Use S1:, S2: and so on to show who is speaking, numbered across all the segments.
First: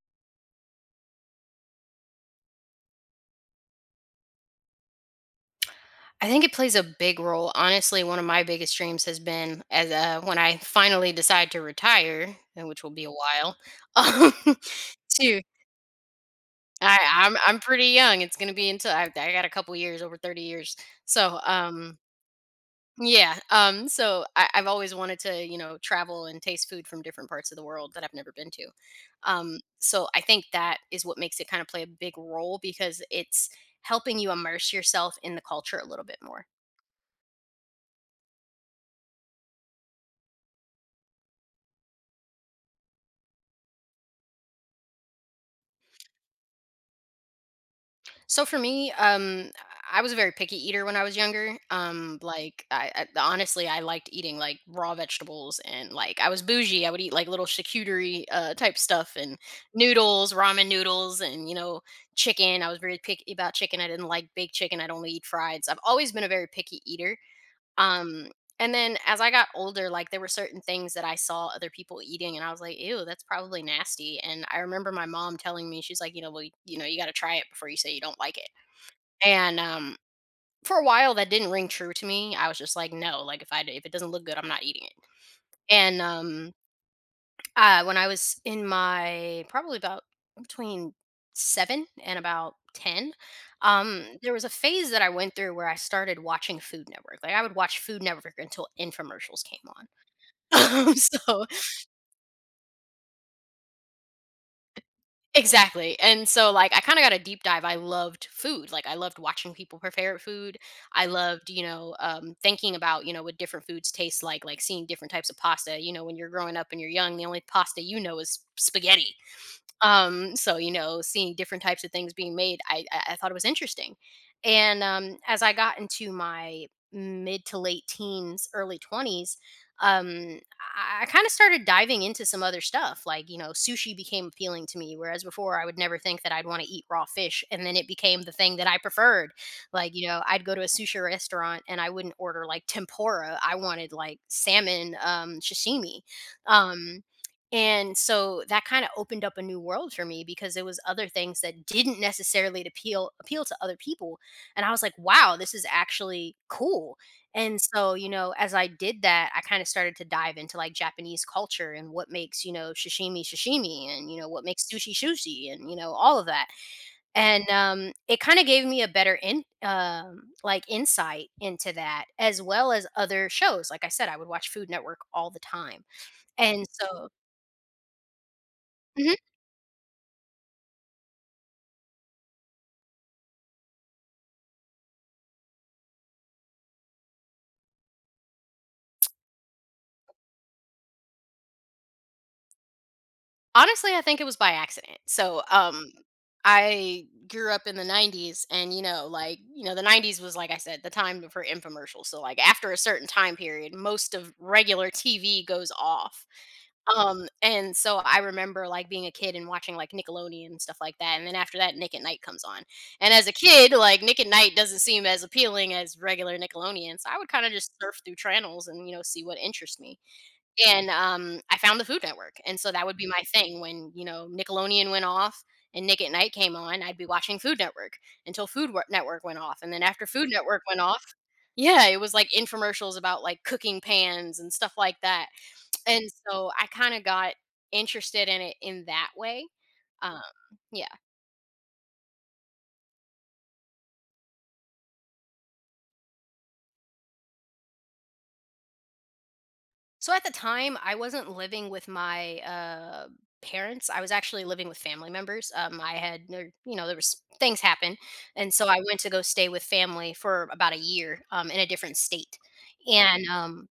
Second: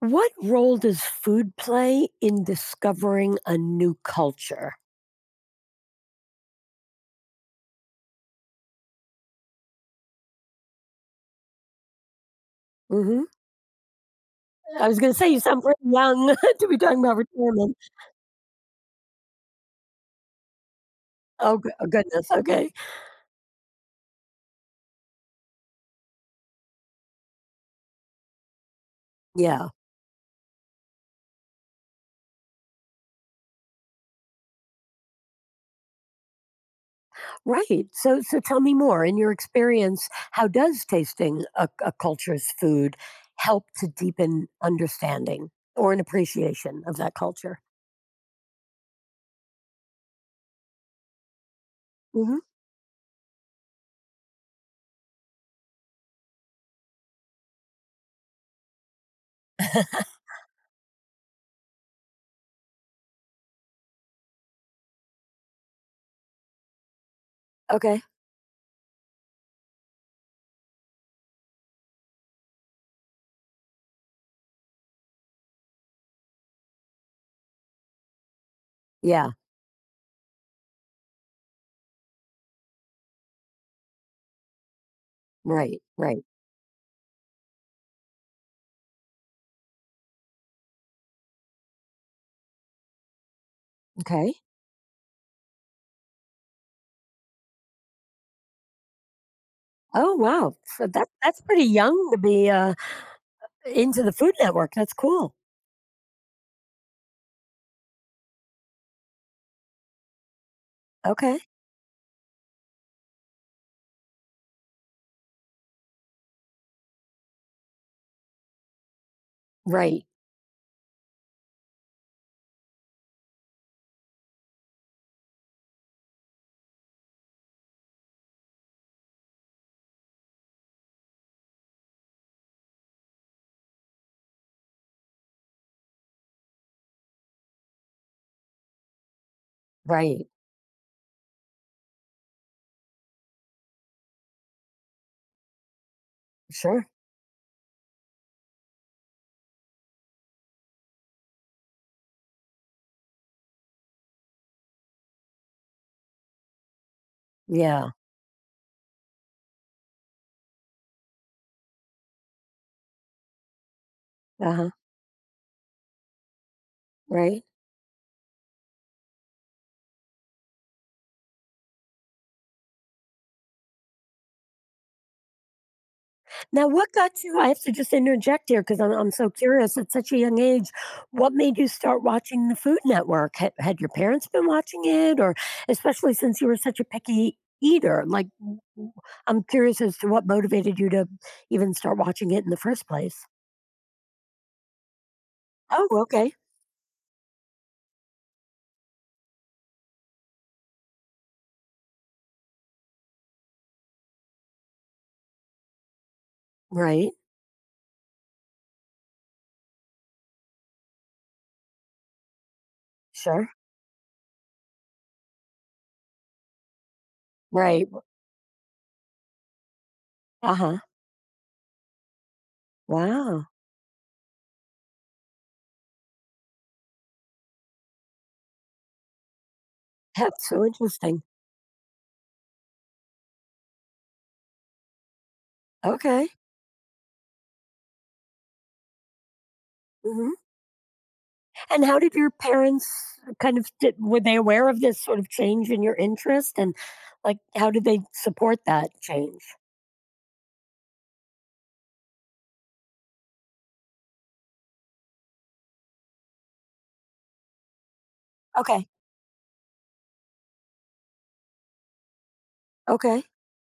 S1: What role does food play in discovering a new culture?
S2: I think it plays a big role. Honestly, one of my biggest dreams has been as when I finally decide to retire, and which will be a
S1: Mhm.
S2: while. Um,
S1: I was gonna say you
S2: to
S1: sound pretty young to be talking about
S2: I'm
S1: retirement.
S2: pretty young. It's gonna be until I got a couple years over 30 years. So
S1: Oh, goo oh,
S2: um
S1: goodness, okay.
S2: yeah so I've always wanted to travel and taste food from different parts of the world that I've never been to. Um
S1: Yeah,
S2: so I think that is what makes it kind of play a big role because it's helping you immerse yourself in the culture a little bit more.
S1: right. So tell me more. In your experience, how does tasting a culture's food help to deepen understanding or an appreciation of that culture?
S2: So for me, I was a very picky eater when I was younger.
S1: Mhm.
S2: Like I honestly, I liked eating like raw vegetables, and like I was bougie. I would eat like little charcuterie type stuff and noodles, ramen noodles, and chicken. I was very picky about chicken. I didn't like baked chicken. I'd only eat fried. So I've always been a very picky eater.
S1: Okay.
S2: Um, and then as I got older, like there were certain things that I saw other people eating, and I was like, "Ew, that's probably nasty." And I remember my mom telling me, she's like, "You know, well, you know, you got to try it before you say you don't like it."
S1: Yeah.
S2: And, um, for a while, that didn't ring true to me. I was just like, "No, like, if I d if it doesn't look good, I'm not eating it."
S1: Right,
S2: And,
S1: right.
S2: um, when I was in my probably about between 7 and about 10,
S1: Okay.
S2: there was a phase that I went through where I started watching Food Network. Like, I would watch Food Network until infomercials came on.
S1: Oh, wow. So
S2: Um,
S1: that's
S2: So
S1: pretty young to be, into the Food Network. That's cool.
S2: Exactly. And so like I kind of got a deep dive. I loved food. Like I loved watching people prepare food. I
S1: Okay.
S2: loved, thinking about, you know, what different foods taste like seeing different types of pasta. You know, when you're growing up and you're young, the only pasta you know is spaghetti.
S1: Right.
S2: Seeing different types of things being made, I thought it was interesting. And As I got into my mid to late teens, early 20s, um I kind of started diving into some other stuff. Like sushi became appealing to me, whereas before I would never think that I'd want to eat raw fish, and then it became the thing that I preferred. Like
S1: Right.
S2: I'd go to a sushi restaurant and I wouldn't order like tempura. I wanted like salmon, sashimi.
S1: Sure.
S2: um and so that kind of opened up a new world for me, because there was other things that didn't necessarily appeal to other people. And I was like, wow, this is actually cool. And
S1: Yeah.
S2: so, you know, as I did that, I kind of started to dive into like Japanese culture and what makes, you know, sashimi sashimi and, you know, what makes
S1: Uh-huh.
S2: sushi sushi and, you know, all of that.
S1: Right.
S2: And it kind of gave me a better in like insight into that, as well as other shows. Like I said, I would watch Food Network all the time. And
S1: Now what
S2: so,
S1: got you? I have to just interject here because I'm
S2: Mhm.
S1: so curious at such a young age. What made you start watching the Food Network? Had your parents been watching it, or especially since you were such a picky eater? Like I'm curious as to what motivated you to even start watching it in the first place.
S2: Honestly, I think it was by accident. So,
S1: Oh, okay.
S2: I grew up in the 90s, and you know, like, you know, the 90s was like I said, the time for infomercials. So like after a certain time period, most of regular TV goes off.
S1: Right.
S2: And so I remember like being a kid and watching like Nickelodeon and stuff like that. And then after that, Nick at Night comes on. And as a
S1: Sure.
S2: kid, like Nick at Night doesn't seem as appealing as regular Nickelodeon. So I would kind of just
S1: Right.
S2: surf through channels and, you know, see what interests me.
S1: Uh-huh.
S2: I found the Food Network, and so that would be my
S1: Wow.
S2: thing when, you know, Nickelodeon went off and Nick at Night came on. I'd be watching Food Network until Food Wor Network went off, and then after Food
S1: That's
S2: Network
S1: so
S2: went off,
S1: interesting.
S2: yeah, it was, like, infomercials about, like, cooking pans and stuff like that, and
S1: Okay.
S2: so I kinda got interested in it in that way. Um,
S1: Hmm.
S2: yeah.
S1: And how did your parents kind of did were they aware of this sort of change in your interest, and, like, how did they support that change?
S2: So at the time, I wasn't living with my parents. I was actually living with family members. I had, you know, there was things happen, and so I
S1: Okay,
S2: went to go stay with family for about a year in a different state.
S1: okay,
S2: And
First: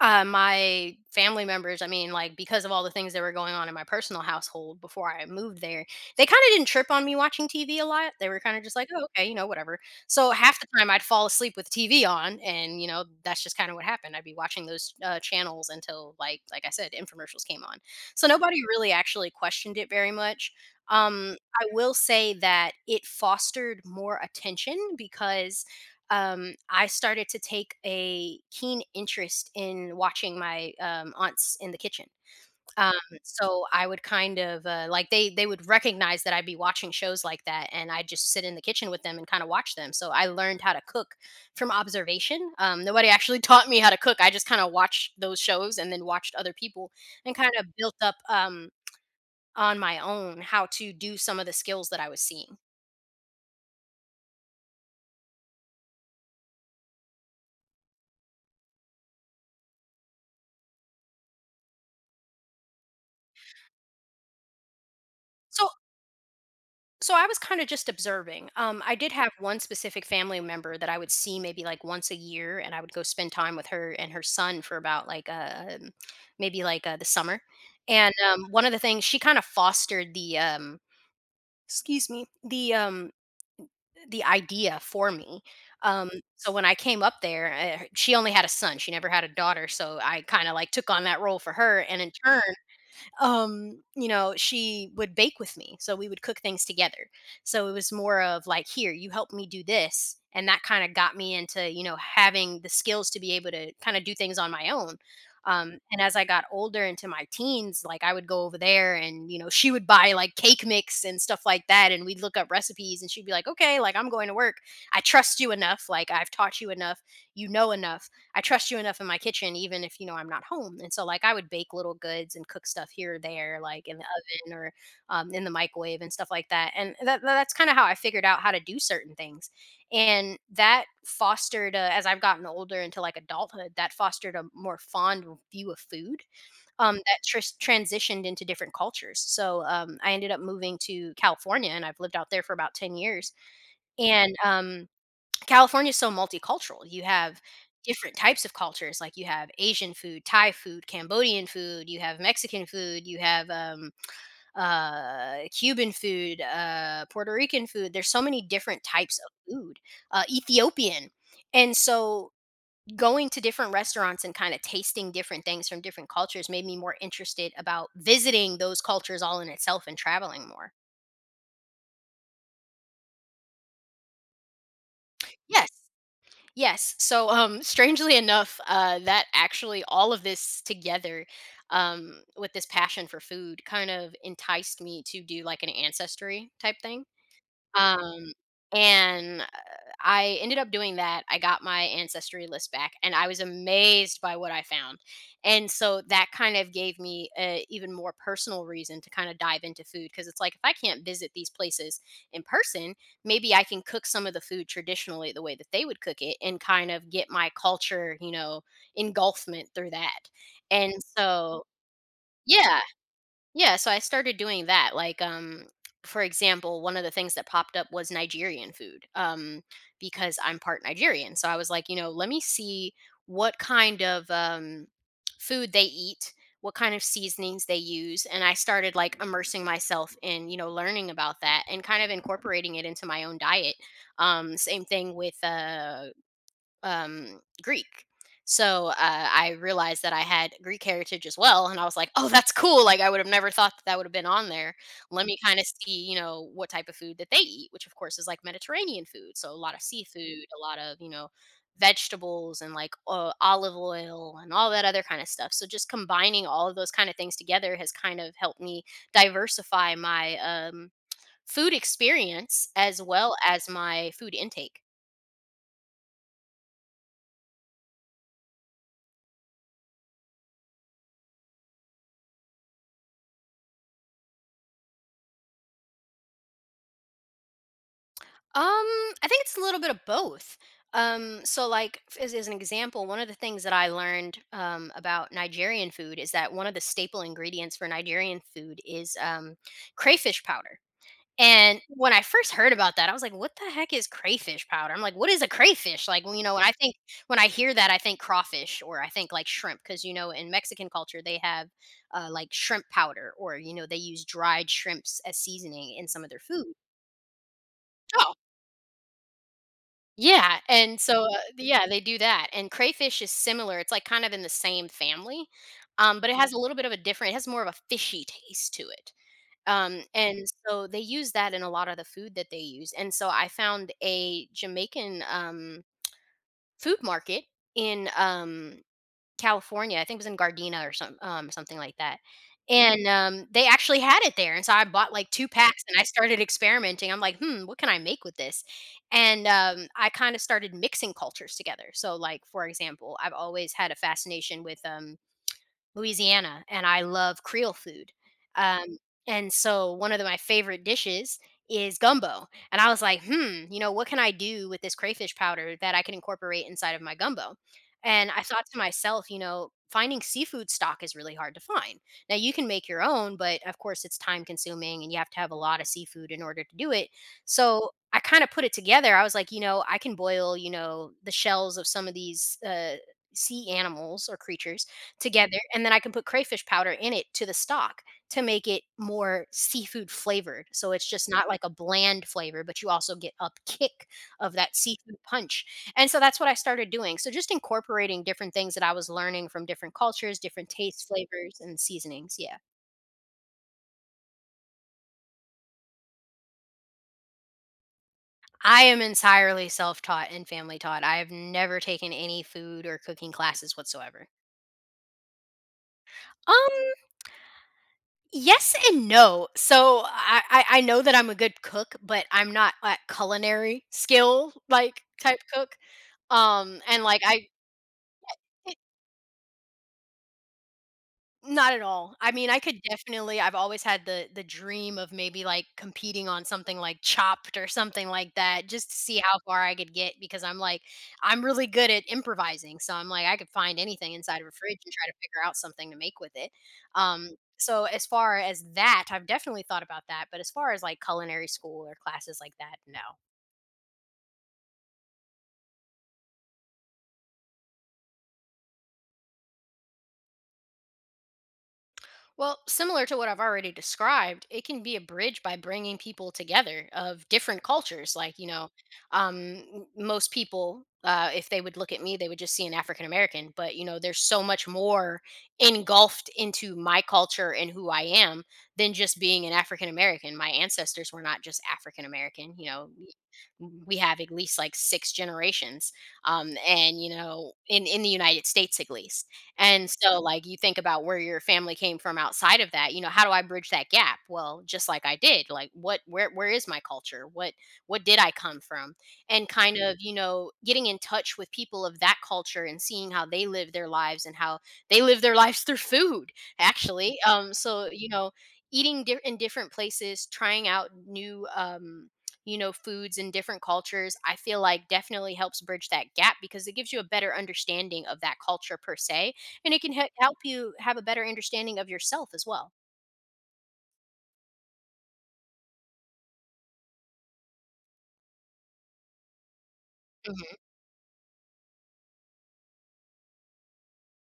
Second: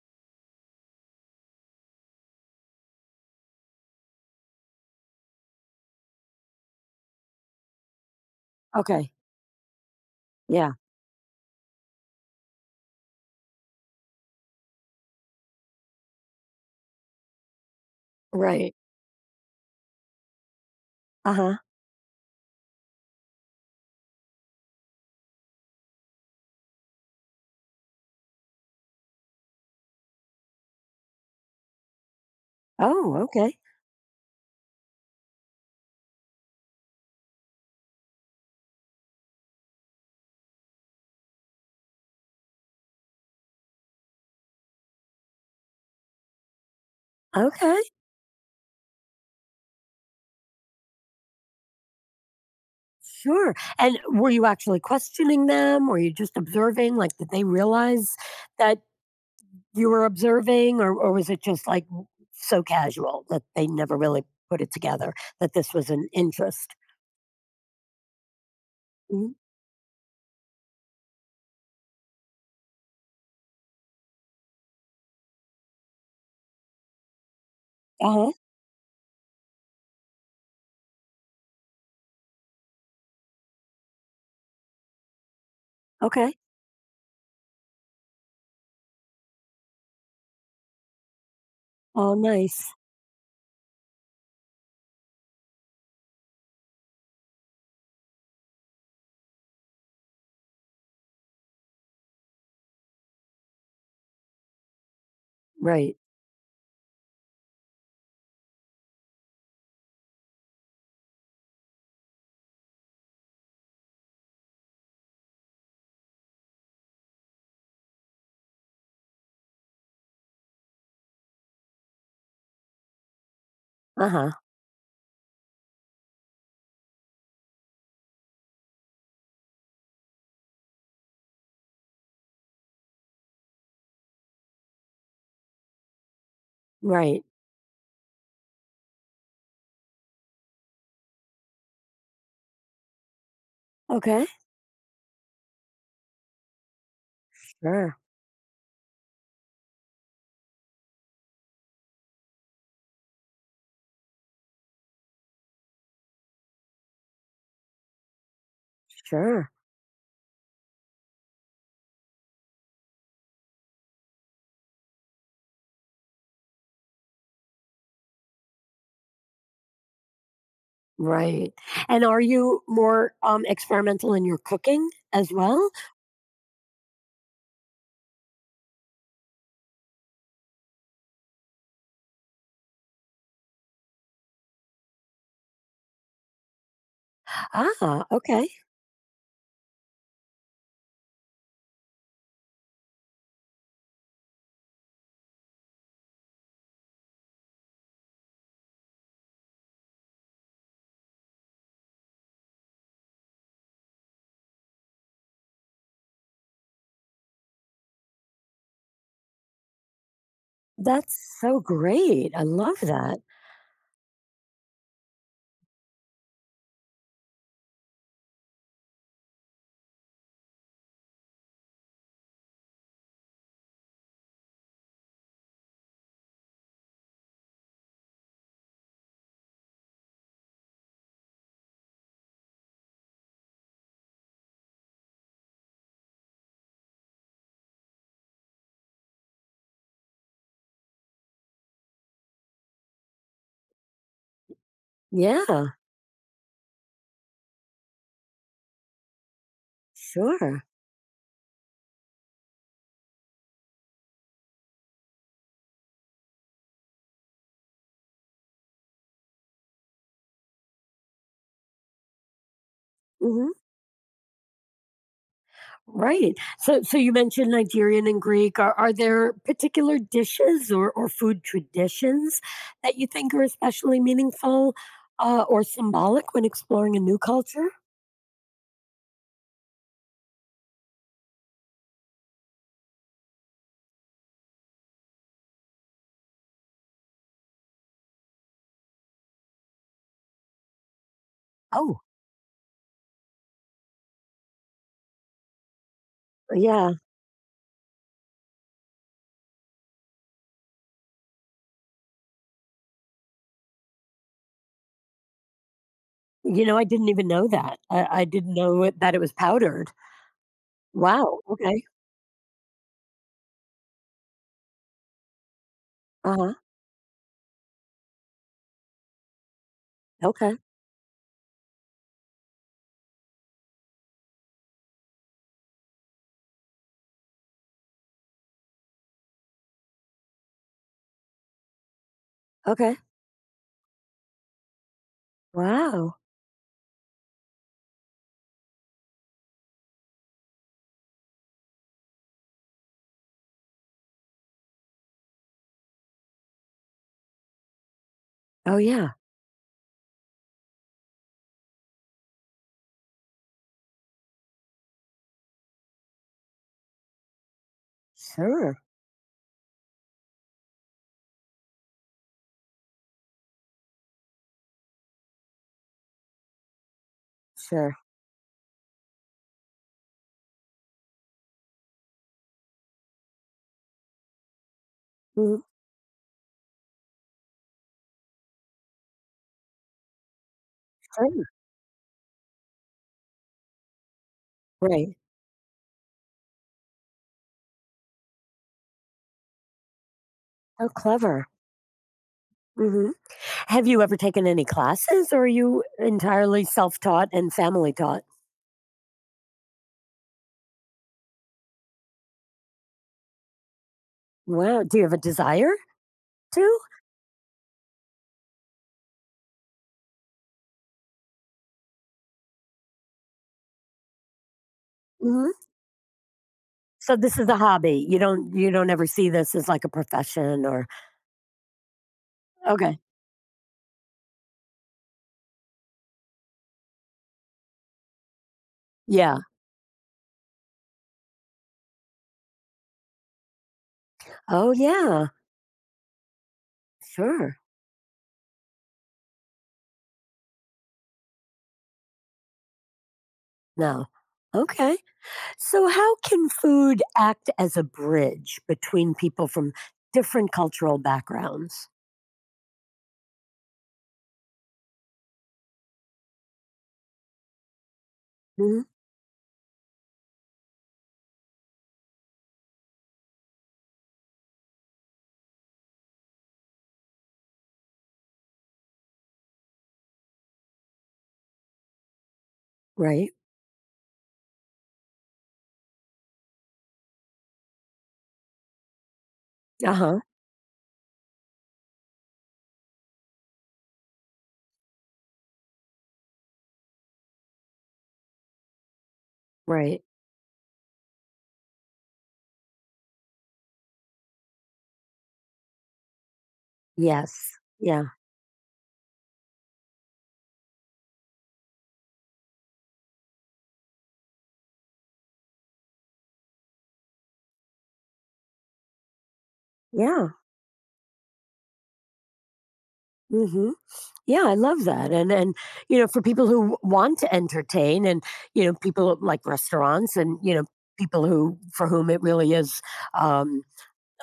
S2: my family members, I mean, like because of all the things that were going on in my personal household before I moved there, they kind of didn't trip on me watching TV a lot. They were kind of just like, oh,
S1: okay.
S2: okay, you know, whatever. So half the
S1: Yeah,
S2: time I'd fall asleep with TV on, and you know, that's just kind of what happened. I'd be watching those channels until, like I said, infomercials came on. So nobody
S1: right.
S2: really actually questioned it very much.
S1: Uh-huh.
S2: I will say that it fostered more attention because I started to take a keen interest in watching my aunts in the kitchen. Um,
S1: Oh, okay,
S2: so I would kind of like they would recognize that I'd be watching shows like that, and I'd just sit in the kitchen with them and kind of watch them. So I learned how to cook from observation. Nobody actually taught me how to cook. I just kind of watched those shows and then watched other people, and kind of
S1: okay,
S2: built up on my own how to do some of the skills that I was seeing.
S1: sure. And were you actually questioning them? Were you just observing? Like, did they realize that you were observing, or was it just, like, so casual that they never really put it together that
S2: So
S1: this was an interest?
S2: So I was kind of just observing. I did
S1: uh
S2: have one specific family member that I would see maybe like once a year, and I would go spend time with her and her son for about like maybe like the summer. And
S1: Uh-huh.
S2: one of the things, she kind of fostered the excuse me the idea for me. Um,
S1: Okay.
S2: so when I came up there, she only had a son; she never had a daughter. So I kind of like took on that role for her, and in
S1: Oh,
S2: turn
S1: nice.
S2: she would bake with me. So we would cook things together. So it was more of like, here you help me do this, and that kind of got me into having the skills to be able to kind of do things on my own.
S1: Right.
S2: And as I got older into my teens, like I would go over there, and she would buy like cake mix and stuff like that, and we'd look up recipes, and she'd be like, okay, like I'm going to work. I trust you enough. Like, I've taught you enough you know enough I trust you enough in my kitchen, even if you know I'm not home. And so, like, I would bake little goods and cook stuff here or there, like in the
S1: Uh-huh.
S2: oven or in the microwave and stuff like that. And that's kind of how I figured out how to do certain things. And that fostered, as I've gotten older into like adulthood, that fostered a more fond view of food, um, that
S1: Right.
S2: tr- transitioned into different cultures. So I ended up moving to California, and I've lived out there for about 10 years.
S1: Okay.
S2: And California is so multicultural. You have
S1: Sure.
S2: different types of cultures, like you have Asian food, Thai food, Cambodian food, you have Mexican food, you have Cuban food, Puerto Rican food. There's so many different types of
S1: Sure.
S2: food, Ethiopian. And so going to different restaurants and kind of tasting different things from different cultures made me more interested about visiting those cultures all in itself and traveling more.
S1: Right. And are you more experimental in your cooking as
S2: Yes.
S1: well?
S2: Yes. So, strangely enough, that actually all of this together, with this passion for food, kind of enticed me to do like an ancestry type thing.
S1: Ah,
S2: Um,
S1: okay.
S2: and, uh, I ended up doing that. I got my ancestry list back, and I was amazed by what I found. And so that kind of gave me a even more personal reason to kind of dive into food, because it's like if I can't visit these places in person, maybe I can cook some of the food traditionally the way that they would cook it and kind of get my culture, you know, engulfment through that. And
S1: That's so
S2: so
S1: great. I love
S2: yeah.
S1: that.
S2: Yeah, so I started doing that. Like, for example, one of the things that popped up was Nigerian food, because I'm part Nigerian. So I was like, you know, let me see what kind of food they eat, what kind of seasonings they use, and I started like immersing myself in, you know, learning about that and kind of incorporating it into my own diet. Same thing with Greek. So I realized that I had Greek heritage as well, and I was like, "Oh, that's cool! Like I would have never thought that, that would have been on there. Let me kind of
S1: Yeah.
S2: see, you know, what type of food that they eat, which of course is like Mediterranean food. So a lot of seafood, a
S1: Sure.
S2: lot of vegetables and like olive oil and all that other kind of stuff. So just combining all of those kind of things together has kind of helped me diversify my food experience as well
S1: Hmm.
S2: as my food intake.
S1: Right. So you mentioned Nigerian and Greek. Are there particular dishes or food traditions that you think are especially meaningful or symbolic when exploring a new culture?
S2: Um, I think it's a little bit of both. So like as an example, one of the things that I learned about Nigerian food is that one of the staple ingredients for Nigerian food is crayfish powder. And
S1: Oh,
S2: when I first heard about that, I was like, "What the heck is crayfish powder?" I'm like, "What is a crayfish?" Like, well, you know,
S1: yeah.
S2: when I hear that, I think crawfish or I think like shrimp, because you know, in Mexican culture, they have like shrimp powder, or you know, they use dried shrimps as seasoning in some of their
S1: You
S2: food.
S1: know, I didn't even know that. I didn't know it that it was powdered.
S2: Yeah, and so,
S1: Wow, okay.
S2: yeah, they do that, and crayfish is similar, it's, like, kind of in the same family, but it has
S1: Uh-huh.
S2: a little bit of a different it has more of a fishy taste to it, and
S1: Okay,
S2: so they use that in a lot of the food that they use, and so I found a Jamaican, food market in California. I think it was in Gardena or some something like that. Mhm.
S1: okay.
S2: And, they actually had it there, and so I bought, like, two packs, and I
S1: Wow.
S2: started experimenting. I'm like, "Hmm, what can I make with this?" And, I kinda started mixing cultures together, so, like, for example, I've always had a fascination with, Louisiana, and I love Creole food.
S1: Oh,
S2: Um,
S1: yeah.
S2: and so one of the my favorite dishes is gumbo, and I was like, "Hmm, you know, what can I do with this crayfish powder that I can incorporate inside of my gumbo?" And I thought to
S1: Sure,
S2: myself, you know, finding seafood stock is really hard to find. Now you can make your own, but of course it's time consuming and you have to have a lot of seafood in order to do it. So
S1: sure.
S2: I kind of put it together. I was like, you know, I can boil, you know, the shells of some of these sea animals or creatures together,
S1: Mhm,
S2: and then I can put crayfish powder in it to the stock to make it more seafood flavored. So it's just
S1: sure.
S2: not like a bland flavor, but you also get a kick of that
S1: Right.
S2: seafood punch. And so that's what I started doing. So just incorporating different things that I was learning from different cultures, different
S1: So
S2: tastes,
S1: clever.
S2: flavors, and seasonings. Yeah.
S1: Mhm. Have you ever taken any classes, or are you entirely self-taught and family taught?
S2: I am entirely self taught and family taught. I have never taken any food or cooking classes whatsoever.
S1: Wow, do you have a desire to?
S2: Um, Yes and no. So I know that I'm a good cook, but I'm not at culinary skill like type
S1: Mhm.
S2: cook. And
S1: So
S2: like
S1: this is
S2: I.
S1: a hobby. You don't ever see this as, like, a profession or
S2: Not at all. I mean, I could
S1: Okay.
S2: definitely I've always had the dream of maybe, like, competing on something like Chopped or something like that just to see
S1: Yeah.
S2: how far I could get because I'm like, I'm really good at improvising, so I'm like, I could find anything inside of a
S1: Oh,
S2: fridge and try to
S1: yeah.
S2: figure out something to make with it. Um,
S1: Sure.
S2: so as far as that, I've definitely thought about that, but as far as, like, culinary school or classes like that, no.
S1: No. Okay. So, how can food act as a bridge between people from different cultural backgrounds?
S2: Well, similar to what I've already described, it can be a bridge by bringing people together of different cultures. Like, you know,
S1: Hmm.
S2: most people, if they would look at me, they would just see an African American. But, you know, there's so much more engulfed into my culture and who I am than just being an African American. My ancestors were not just African American. You know,
S1: Right.
S2: we have at least like six generations and you know in the United States at least. And
S1: Uh huh.
S2: so, like, you think about where your family came from outside of that, you know, how do I bridge that gap? Well, just like I did, like what where is my culture? What did I come from? And kind of,
S1: Right.
S2: you know, getting in touch with people of that culture and seeing how they live their lives and how they live their lives through food, actually.
S1: Yes.
S2: So,
S1: Yeah.
S2: you know, eating in different places, trying out new foods in different cultures, I feel like definitely helps bridge that gap because it gives you a better understanding of that culture per se, and it can
S1: Yeah.
S2: help you have a better understanding of yourself as well.
S1: Hmm. Yeah, I love that, and you know, for people who want to entertain, and you know, people like restaurants, and you
S2: Hmm.
S1: know, people who, for whom it really is um,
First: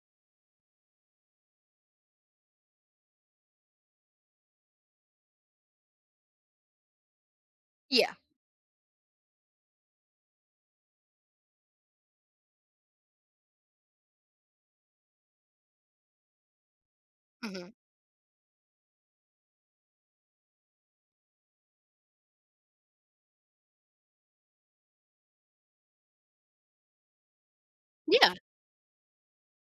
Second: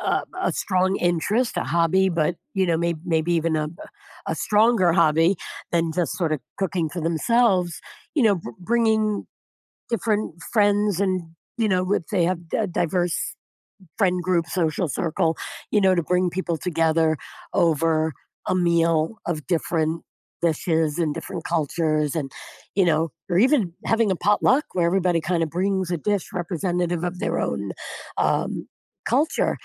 S1: a strong interest, a hobby, but you know, maybe maybe even a stronger hobby than just sort of cooking for themselves.
S2: Yeah.
S1: You know, bringing different friends, and you know, if they have a diverse friend group, social circle, you know, to bring people together
S2: Hmm.
S1: over a meal of different dishes and different cultures. And you know, or even having a potluck where everybody kind of brings a dish representative of their own
S2: Yeah.
S1: um, culture,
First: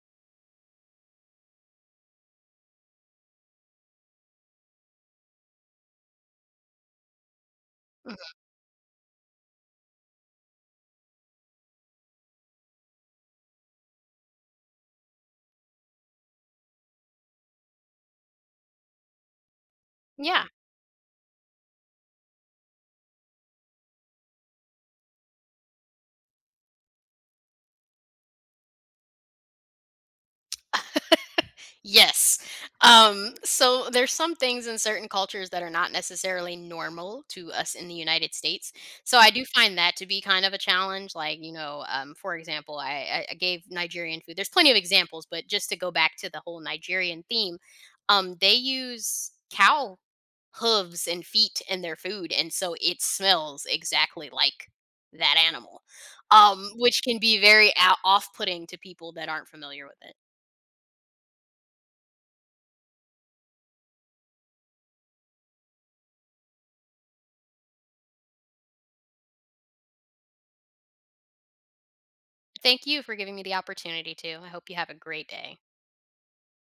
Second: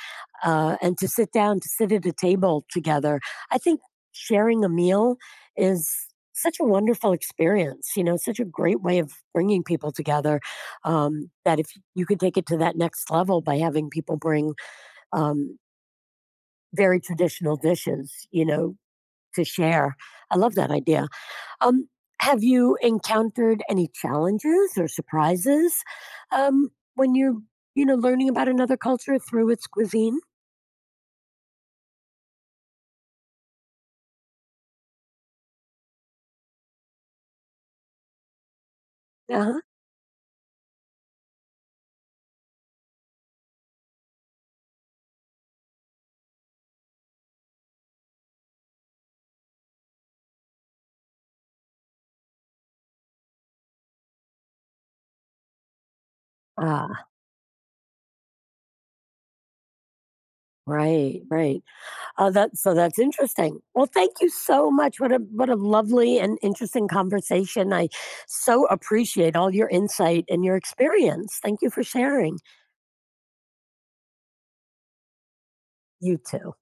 S1: and to sit down, to sit at a table together. I think sharing a meal is such a wonderful experience, you know,
S2: Hmm.
S1: such a great way of bringing people together. That if you could take it to that next level by having people bring um, very traditional dishes, you know, to share. I
S2: Yeah.
S1: love that idea. Um, have you encountered any challenges or surprises when you're, you know, learning about another culture through its cuisine?
S2: Yes. So there's some things in certain cultures that are not necessarily normal to us in the United States. So I do
S1: Uh-huh.
S2: find that to be kind of a challenge. Like, you know, for example, I gave Nigerian food. There's plenty of examples, but just to go back to the whole Nigerian theme, they use cow hooves and feet in their food. And so it smells exactly like that animal, which
S1: Ah,
S2: can be very off putting to people that aren't familiar with it.
S1: right, right. Oh, that that's interesting. Well, thank you so much. What a lovely and interesting conversation. I so appreciate all your insight and your experience. Thank you for sharing.
S2: Thank you for giving me the opportunity to. I hope you have a great day.
S1: You too.